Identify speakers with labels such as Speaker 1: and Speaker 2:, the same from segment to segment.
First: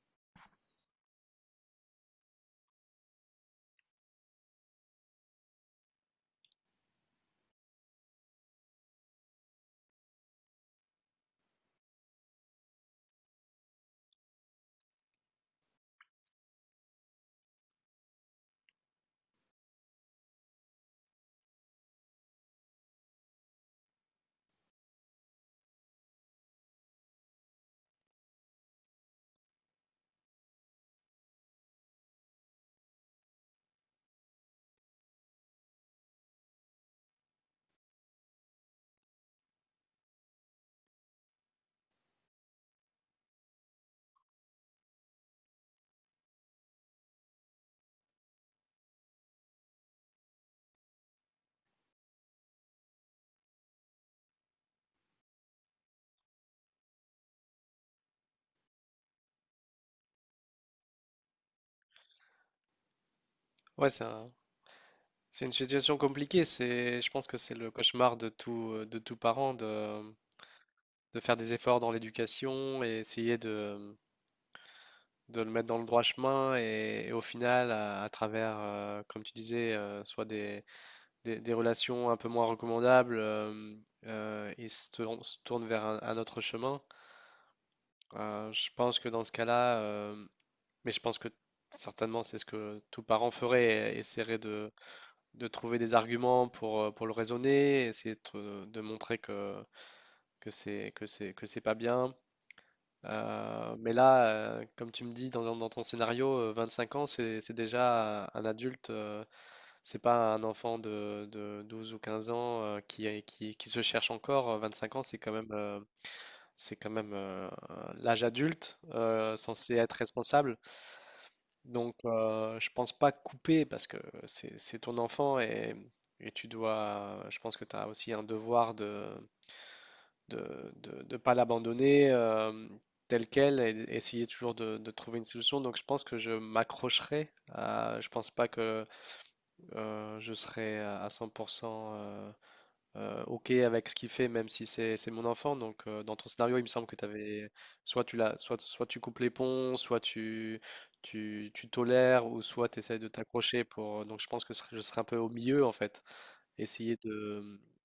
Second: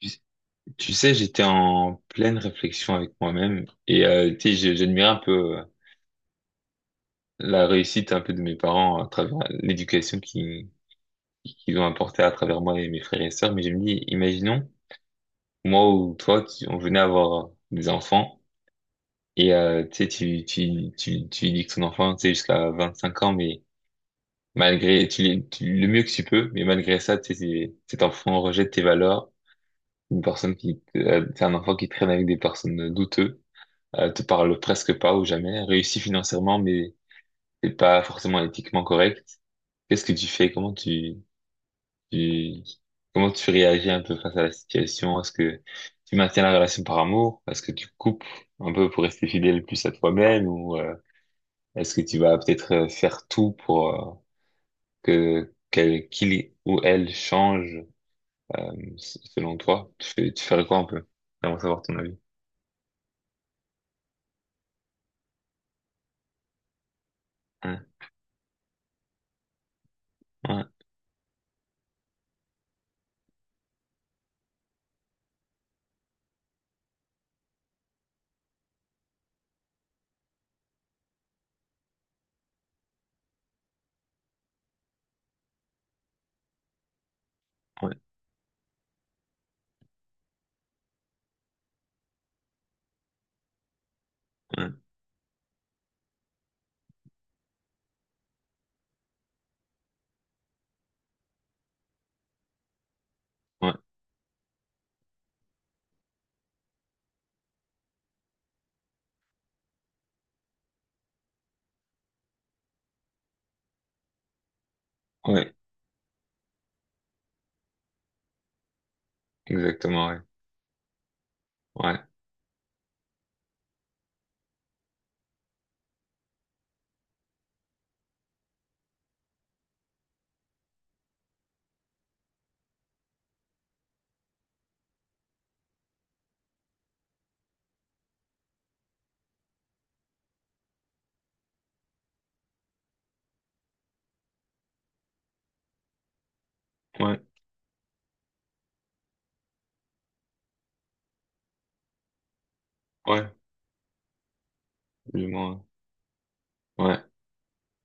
Speaker 1: Tu tu sais, j'étais en pleine réflexion avec moi-même et tu sais, j'admirais un peu la réussite un peu de mes parents à travers l'éducation qui qu'ils ont apportée à travers moi et mes frères et sœurs. Mais je me dis, imaginons moi ou toi, on venait avoir des enfants et tu sais, tu dis que ton enfant, tu sais, jusqu'à 25 ans, mais tu le mieux que tu peux, mais malgré ça, tu sais, cet enfant rejette tes valeurs. Une personne qui, c'est un enfant qui traîne avec des personnes douteuses. Te parle presque pas ou jamais, réussis financièrement, mais c'est pas forcément éthiquement correct. Qu'est-ce que tu fais? Tu, comment tu réagis un peu face à la situation? Est-ce que tu maintiens la relation par amour? Est-ce que tu coupes un peu pour rester fidèle plus à toi-même, ou est-ce que tu vas peut-être faire tout pour qu'il ou elle change euh, selon toi? Tu ferais quoi un peu? J'aimerais savoir ton avis.
Speaker 2: Ouais, c'est une situation compliquée. C'est, je pense que c'est le
Speaker 1: Ouais,
Speaker 2: cauchemar de tout parent de,
Speaker 1: ouais,
Speaker 2: de faire des efforts dans l'éducation et essayer de le mettre dans le droit chemin. Et au final, à travers, comme tu disais, soit des relations un peu moins recommandables, ils se tournent vers un autre chemin.
Speaker 1: ouais,
Speaker 2: Je pense que dans ce cas-là, mais je pense que certainement c'est ce que tout parent ferait, essaierait de
Speaker 1: ouais,
Speaker 2: trouver des arguments pour le raisonner, essayer de montrer que c'est pas bien.
Speaker 1: ouais,
Speaker 2: Mais là, comme tu me dis dans ton scénario, 5 ans, c'est déjà un adulte, c'est pas un enfant de 12 ou 15 ans , qui se cherche encore. Cinq ans,
Speaker 1: ouais,
Speaker 2: c'est quand même, l'âge adulte, censé être
Speaker 1: exactement, ouais,
Speaker 2: responsable. Donc,
Speaker 1: ouais.
Speaker 2: je pense pas couper parce que c'est ton enfant et tu dois, je pense que tu as aussi un devoir de pas l'abandonner, tel quel et essayer toujours de trouver une solution. Donc, je pense que je m'accrocherai à, je pense pas que je serai à 100% OK avec ce qu'il fait, même si c'est mon enfant. Donc, dans ton scénario, il me semble que tu
Speaker 1: Ouais.
Speaker 2: avais soit tu l'as, soit tu coupes les ponts, tu tolères, ou soit tu essaies de
Speaker 1: Ouais,
Speaker 2: t'accrocher pour. Donc, je pense que je serais un peu
Speaker 1: du
Speaker 2: au milieu
Speaker 1: moins.
Speaker 2: en fait. Essayer
Speaker 1: Ouais,
Speaker 2: de,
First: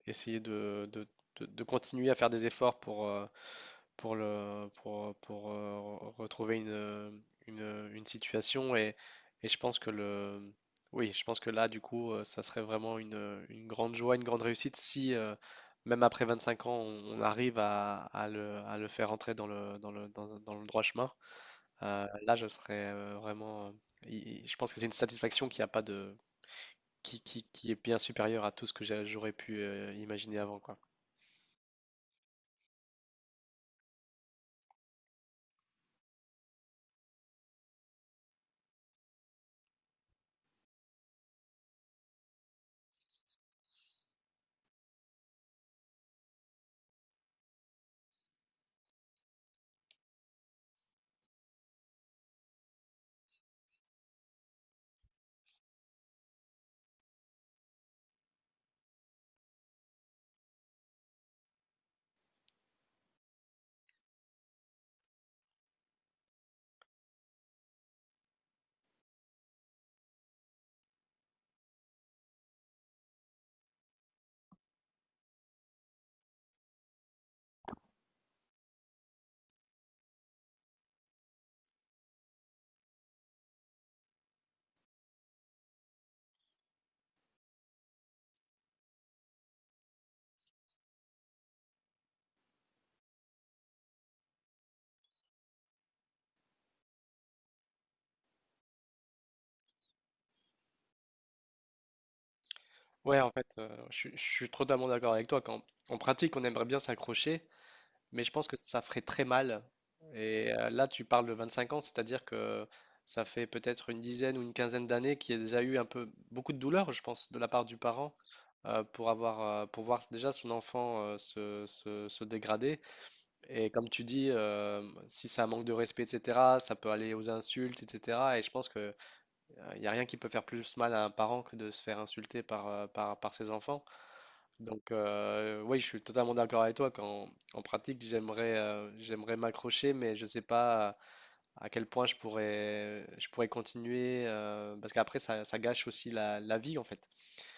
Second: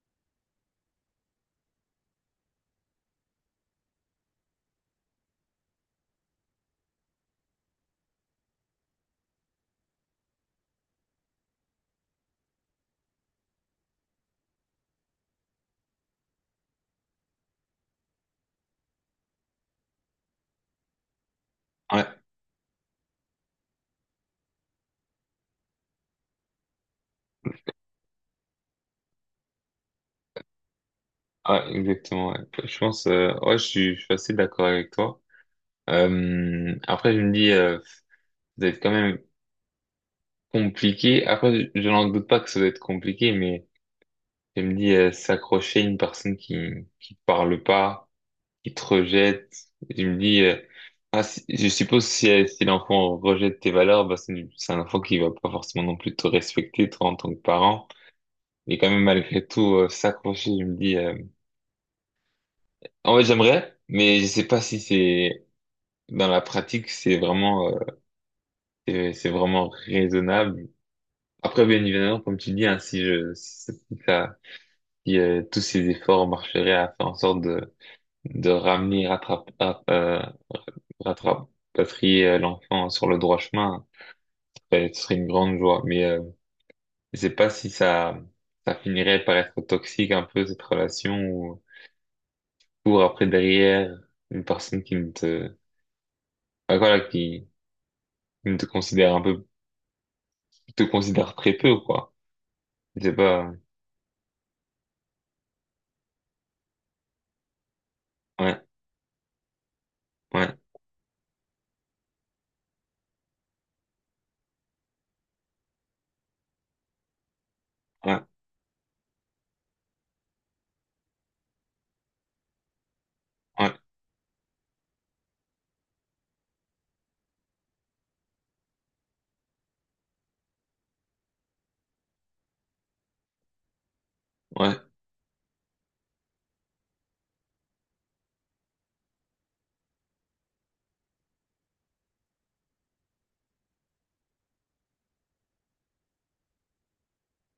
Speaker 2: essayer de, de- de continuer à faire des efforts pour, le, pour, re- retrouver une situation. Et je pense que oui, je pense que là, du coup, ça serait vraiment une grande joie, une grande réussite si, même après 25 ans, on arrive à, à le faire entrer dans le droit chemin.
Speaker 1: ouais,
Speaker 2: Là, je serais, vraiment. Je pense que c'est une satisfaction qui a pas de, qui est bien supérieur à tout ce que j'aurais pu imaginer avant, quoi.
Speaker 1: ouais, ouais, exactement. Ouais. Je pense, ouais, je suis assez d'accord avec toi. Après, je me dis, ça va être quand même compliqué. Après, je n'en doute pas que ça va être compliqué, mais je me dis, s'accrocher à une personne qui te parle pas, qui te rejette. Je me dis, je suppose si, si l'enfant rejette tes valeurs, bah, c'est un enfant qui va pas forcément non plus te respecter, toi, en tant que parent. Mais quand même, malgré tout, s'accrocher, je me dis. En fait, j'aimerais, mais je sais pas si c'est dans la pratique, c'est vraiment, c'est vraiment raisonnable. Après, bien évidemment, comme tu dis, hein, si ça, si, tous ces efforts marcheraient à faire en sorte de ramener, rattrape, rapatrier l'enfant sur le droit chemin, ben, ce serait une grande joie. Mais je sais pas si ça, ça finirait par être toxique un peu, cette relation, ou pour après derrière une personne qui ne te, ben, voilà, qui ne te considère un peu, te considères très peu, ou quoi. Je sais
Speaker 2: Ouais, en
Speaker 1: pas.
Speaker 2: fait, je suis totalement d'accord avec toi. Quand, en pratique, on aimerait bien s'accrocher, mais je pense que
Speaker 1: Ouais,
Speaker 2: ça ferait très mal. Et
Speaker 1: ouais,
Speaker 2: euh, là, tu parles de 25 ans, c'est-à-dire que ça fait peut-être une dizaine ou une quinzaine d'années qu'il y a déjà eu un peu beaucoup de douleur, je pense, de la part du parent
Speaker 1: ouais,
Speaker 2: euh, pour voir déjà son enfant, se dégrader. Et
Speaker 1: ouais,
Speaker 2: comme tu dis, si c'est un manque de respect, etc., ça peut aller aux insultes, etc. Et je pense que il n'y a rien qui peut faire plus mal à un parent que de se faire insulter par ses enfants.
Speaker 1: ouais,
Speaker 2: Donc, oui, je suis totalement d'accord avec toi. Quand, en pratique, j'aimerais m'accrocher, mais je ne sais pas, à quel point je pourrais continuer. Parce qu'après, ça gâche aussi la vie, en fait.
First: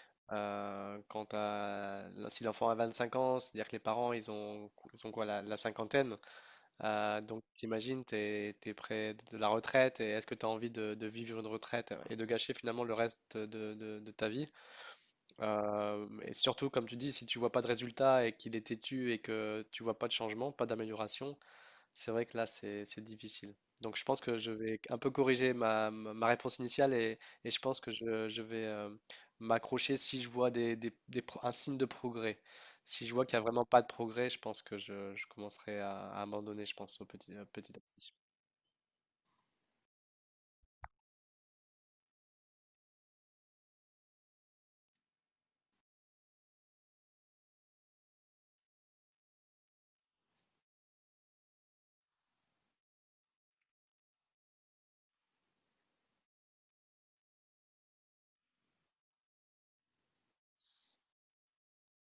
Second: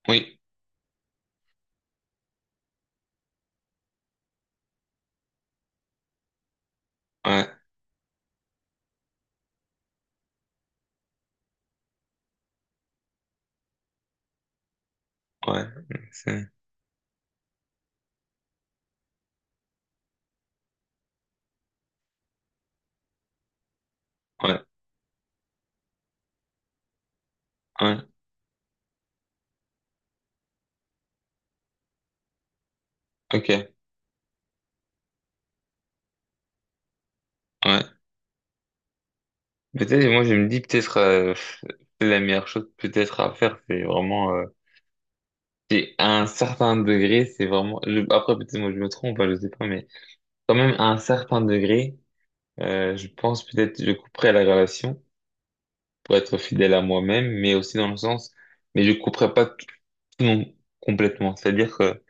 Speaker 1: oui,
Speaker 2: Euh, quand t'as- Si l'enfant a 25 ans, c'est-à-dire que les parents, ils ont quoi, la cinquantaine. Donc,
Speaker 1: ouais,
Speaker 2: t'imagines, t'es près de la retraite et est-ce que tu as envie de vivre une retraite et de gâcher finalement le reste de ta vie?
Speaker 1: ouais,
Speaker 2: Et
Speaker 1: c'est-
Speaker 2: surtout, comme tu dis, si tu vois pas de résultat et qu'il est têtu et que tu vois pas de changement, pas d'amélioration, c'est vrai que là, c'est difficile. Donc, je pense que je
Speaker 1: ouais,
Speaker 2: vais un peu corriger ma réponse initiale et je pense que
Speaker 1: ouais,
Speaker 2: je vais, m'accrocher si je vois un signe de progrès. Si je vois qu'il n'y a
Speaker 1: ok,
Speaker 2: vraiment pas de progrès, je pense que je commencerai à abandonner, je pense, petit à
Speaker 1: ouais.
Speaker 2: petit.
Speaker 1: Peut-être, moi, je me dis, peut-être, c'est la meilleure chose, peut-être, à faire, c'est vraiment, c'est à un certain degré, c'est vraiment, après, peut-être, moi, je me trompe, hein, je sais pas, mais quand même, à un certain degré, je pense, peut-être, je couperai la relation pour être fidèle à moi-même, mais aussi dans le sens, mais je couperai pas tout, tout non- complètement. C'est-à-dire que,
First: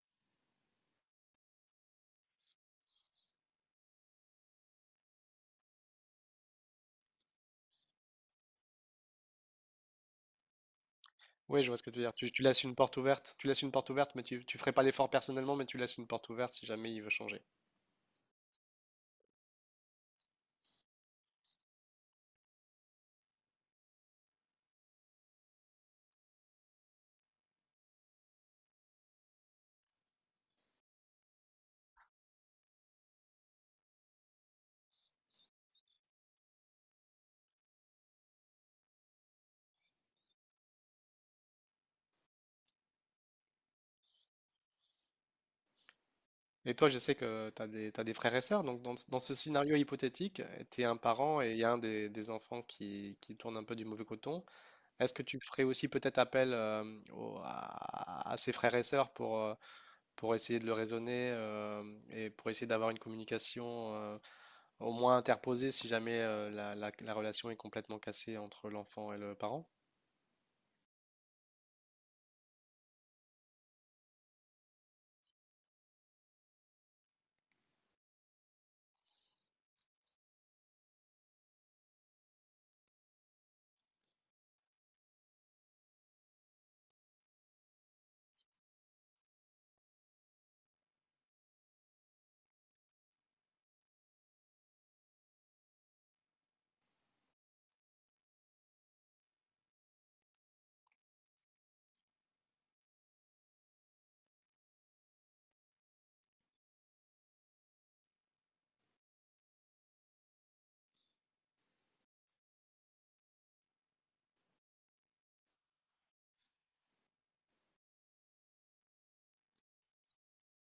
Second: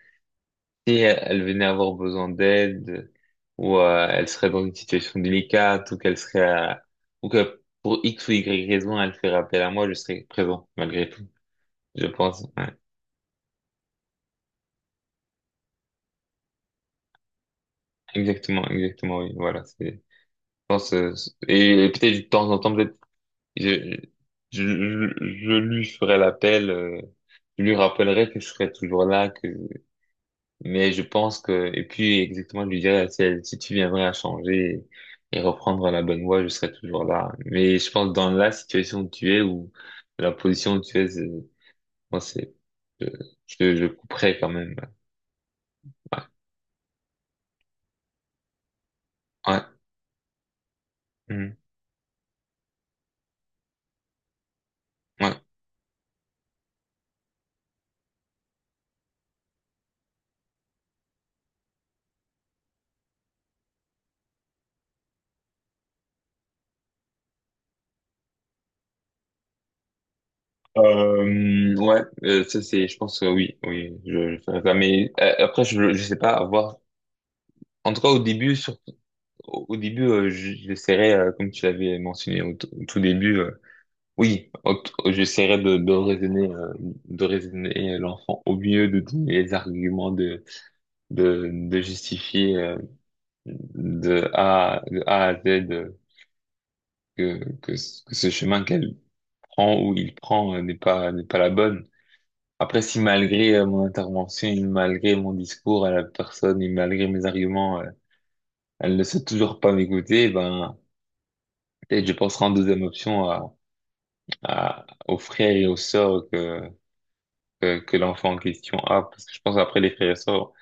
Speaker 1: si elle, venait avoir besoin d'aide, ou elle serait dans une situation délicate, ou qu'elle serait à- ou que pour X ou Y raison, elle ferait appel à moi, je serais présent, malgré tout.
Speaker 2: Oui, je vois ce que tu veux
Speaker 1: Je
Speaker 2: dire. Tu
Speaker 1: pense,
Speaker 2: laisses
Speaker 1: ouais.
Speaker 2: une porte ouverte, tu laisses une porte ouverte, mais tu ferais pas l'effort personnellement, mais tu laisses une porte ouverte si jamais il veut changer.
Speaker 1: Exactement, exactement, oui, voilà, c'est, pense, euh, et peut-être de temps en temps, peut-être, je, je lui ferai l'appel, je lui rappellerai que je serai toujours là, que mais je pense que, et puis exactement, je lui dirais, si tu viendrais à changer et reprendre la bonne voie, je serais toujours là. Mais je pense dans la situation où tu es, ou la position où tu es, c'est- moi, c'est, je, je couperais quand même. Ouais.
Speaker 2: Et toi, je sais que t'as des frères et sœurs, donc dans ce
Speaker 1: Ouais.
Speaker 2: scénario hypothétique, tu es un parent et il
Speaker 1: Mm.
Speaker 2: y a un des enfants qui tourne un peu du mauvais coton. Est-ce que tu
Speaker 1: Ouais.
Speaker 2: ferais aussi peut-être appel, à ses frères et sœurs pour essayer de le raisonner, et pour essayer d'avoir une communication, au moins interposée si jamais, la relation est complètement cassée entre l'enfant et le parent?
Speaker 1: Ouais, je pense que oui, oui, je ferais ça. Mais après, je sais pas, à voir. En tout cas, au début, sur, au début, j'essaierais, comme tu l'avais mentionné au, au tout début, oui, ok, j'essaierai de raisonner l'enfant au mieux, de donner les arguments, de justifier de A à Z que ce chemin qu'elle prend ou il prend n'est pas la bonne. Après, si malgré mon intervention, et malgré mon discours à la personne et malgré mes arguments, elle ne sait toujours pas m'écouter, ben, peut-être je penserai en deuxième option à, aux frères et aux sœurs que l'enfant en question a, parce que je pense après les frères et sœurs,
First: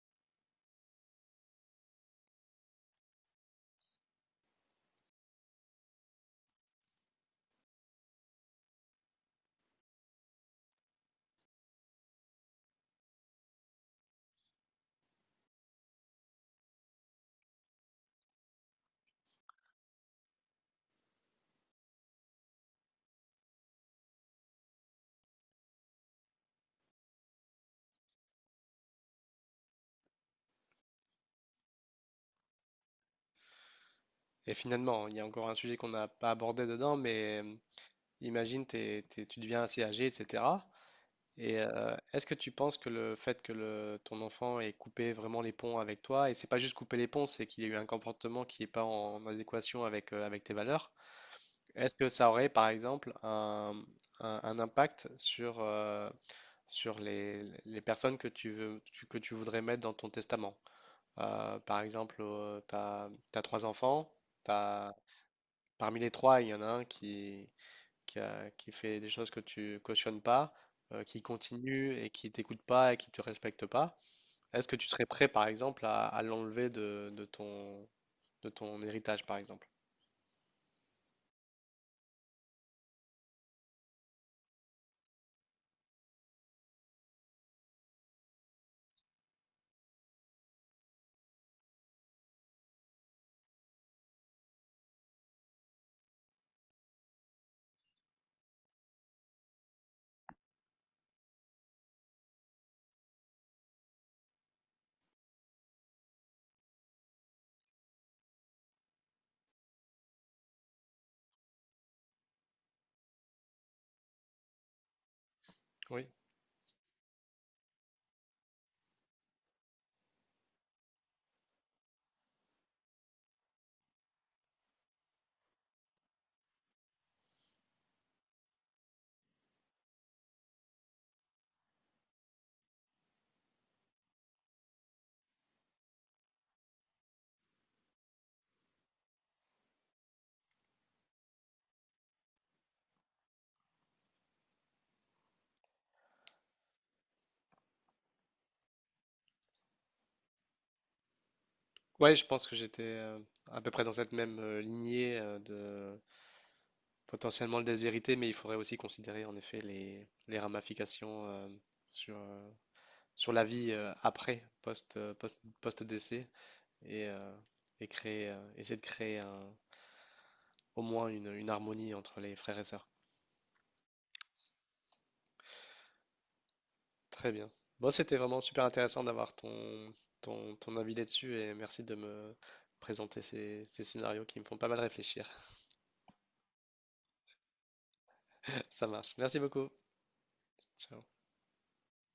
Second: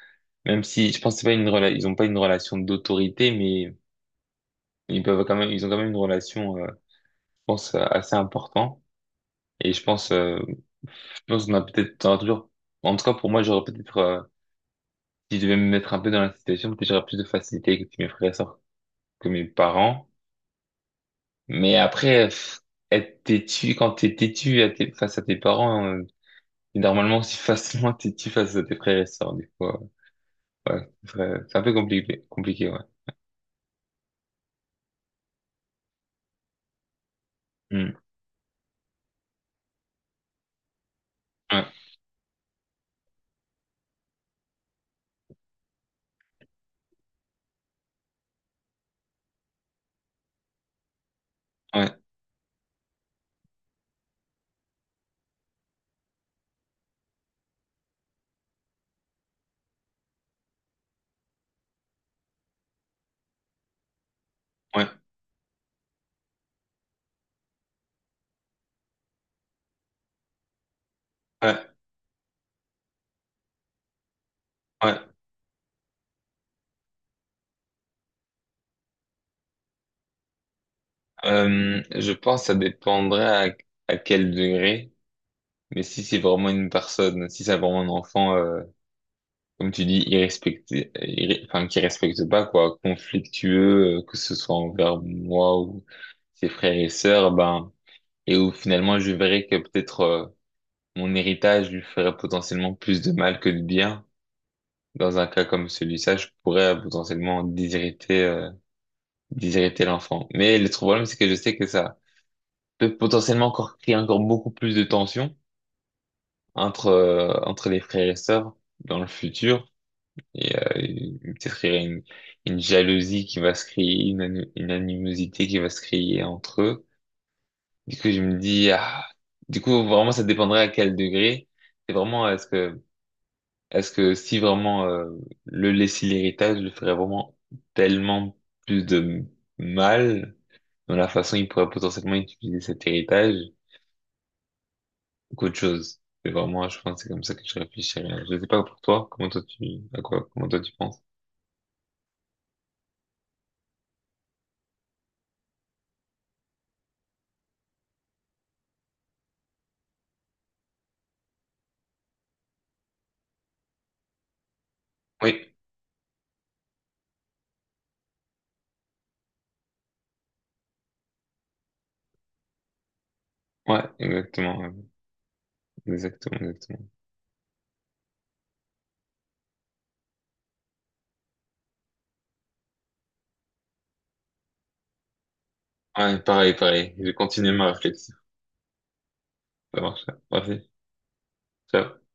Speaker 1: même si je pense que c'est pas une rela- ils ont pas une relation d'autorité, mais ils peuvent quand même, ils ont quand même une relation, je pense, assez importante. Et je pense qu'on a peut-être, t'auras toujours, en tout cas pour moi, j'aurais peut-être, si je devais me mettre un peu dans la situation, peut-être j'aurais plus de facilité avec mes frères et sœurs que mes parents. Mais après, pff, être têtu, quand t'es têtu à face à tes parents, t'es normalement, si facilement têtu face à tes frères et sœurs, des fois, ouais, c'est vrai, c'est un peu compliqué, compliqué, ouais.
Speaker 2: Et finalement, il y a encore un sujet qu'on n'a pas abordé dedans, mais,
Speaker 1: Hmm.
Speaker 2: imagine, tu deviens assez âgé, etc. Et
Speaker 1: Ouais,
Speaker 2: euh, est-ce que tu penses que le fait que ton enfant ait coupé vraiment les ponts avec toi, et c'est pas juste couper les ponts, c'est qu'il y a eu un comportement qui n'est pas en adéquation avec, avec tes valeurs, est-ce
Speaker 1: ouais,
Speaker 2: que ça aurait par exemple un impact sur, sur les personnes que que tu voudrais mettre dans ton testament? Par exemple, tu as, trois enfants,
Speaker 1: ouais,
Speaker 2: t'as- parmi les trois, il y en a un qui fait des choses que tu cautionnes pas, qui
Speaker 1: ouais,
Speaker 2: continue et qui t'écoute pas et qui te respecte pas, est-ce que tu
Speaker 1: ouais.
Speaker 2: serais prêt, par exemple, à l'enlever de ton héritage, par exemple?
Speaker 1: Je pense que ça dépendrait à, à quel degré, mais si c'est vraiment une personne, si c'est vraiment un enfant, comme tu dis, enfin, qui respecte pas, quoi, conflictueux, que ce soit envers moi ou ses frères et sœurs, ben, et où finalement je verrais que peut-être mon héritage lui ferait potentiellement plus de mal que de bien. Dans un cas comme celui-là, je pourrais potentiellement déshériter l'enfant. Mais le problème, c'est que je sais que ça peut potentiellement encore créer encore beaucoup plus de tensions
Speaker 2: Oui.
Speaker 1: entre, entre les frères et sœurs dans le futur. Et peut-être qu'il y a une jalousie qui va se créer, une animosité qui va se créer entre eux. Du coup, je me dis, ah, du coup, vraiment, ça dépendrait à quel degré. C'est vraiment, est-ce que si vraiment le laisser l'héritage, le ferait vraiment tellement plus de mal dans la façon il pourrait potentiellement utiliser cet héritage qu'autre chose. C'est vraiment, je pense, c'est comme ça que je réfléchirais. Je sais pas pour toi, comment toi tu penses?
Speaker 2: Ouais, je pense que j'étais, à peu près dans cette même, lignée, de potentiellement le déshériter, mais il faudrait aussi considérer en effet les ramifications, sur, sur la vie, après,
Speaker 1: Oui,
Speaker 2: post-décès, et, euh, et créer, essayer de créer un, au moins une harmonie entre les frères et sœurs.
Speaker 1: ouais, exactement, ouais. Exactement, exactement.
Speaker 2: Très bien. Bon, c'était vraiment super intéressant d'avoir ton avis là-dessus et merci de me présenter ces scénarios qui me font pas mal réfléchir.
Speaker 1: Ouais, pareil, pareil. Je continue ma réflexion.
Speaker 2: Ça marche. Merci beaucoup.
Speaker 1: Ça marche, ouais. Parfait.
Speaker 2: Ciao.
Speaker 1: Ciao.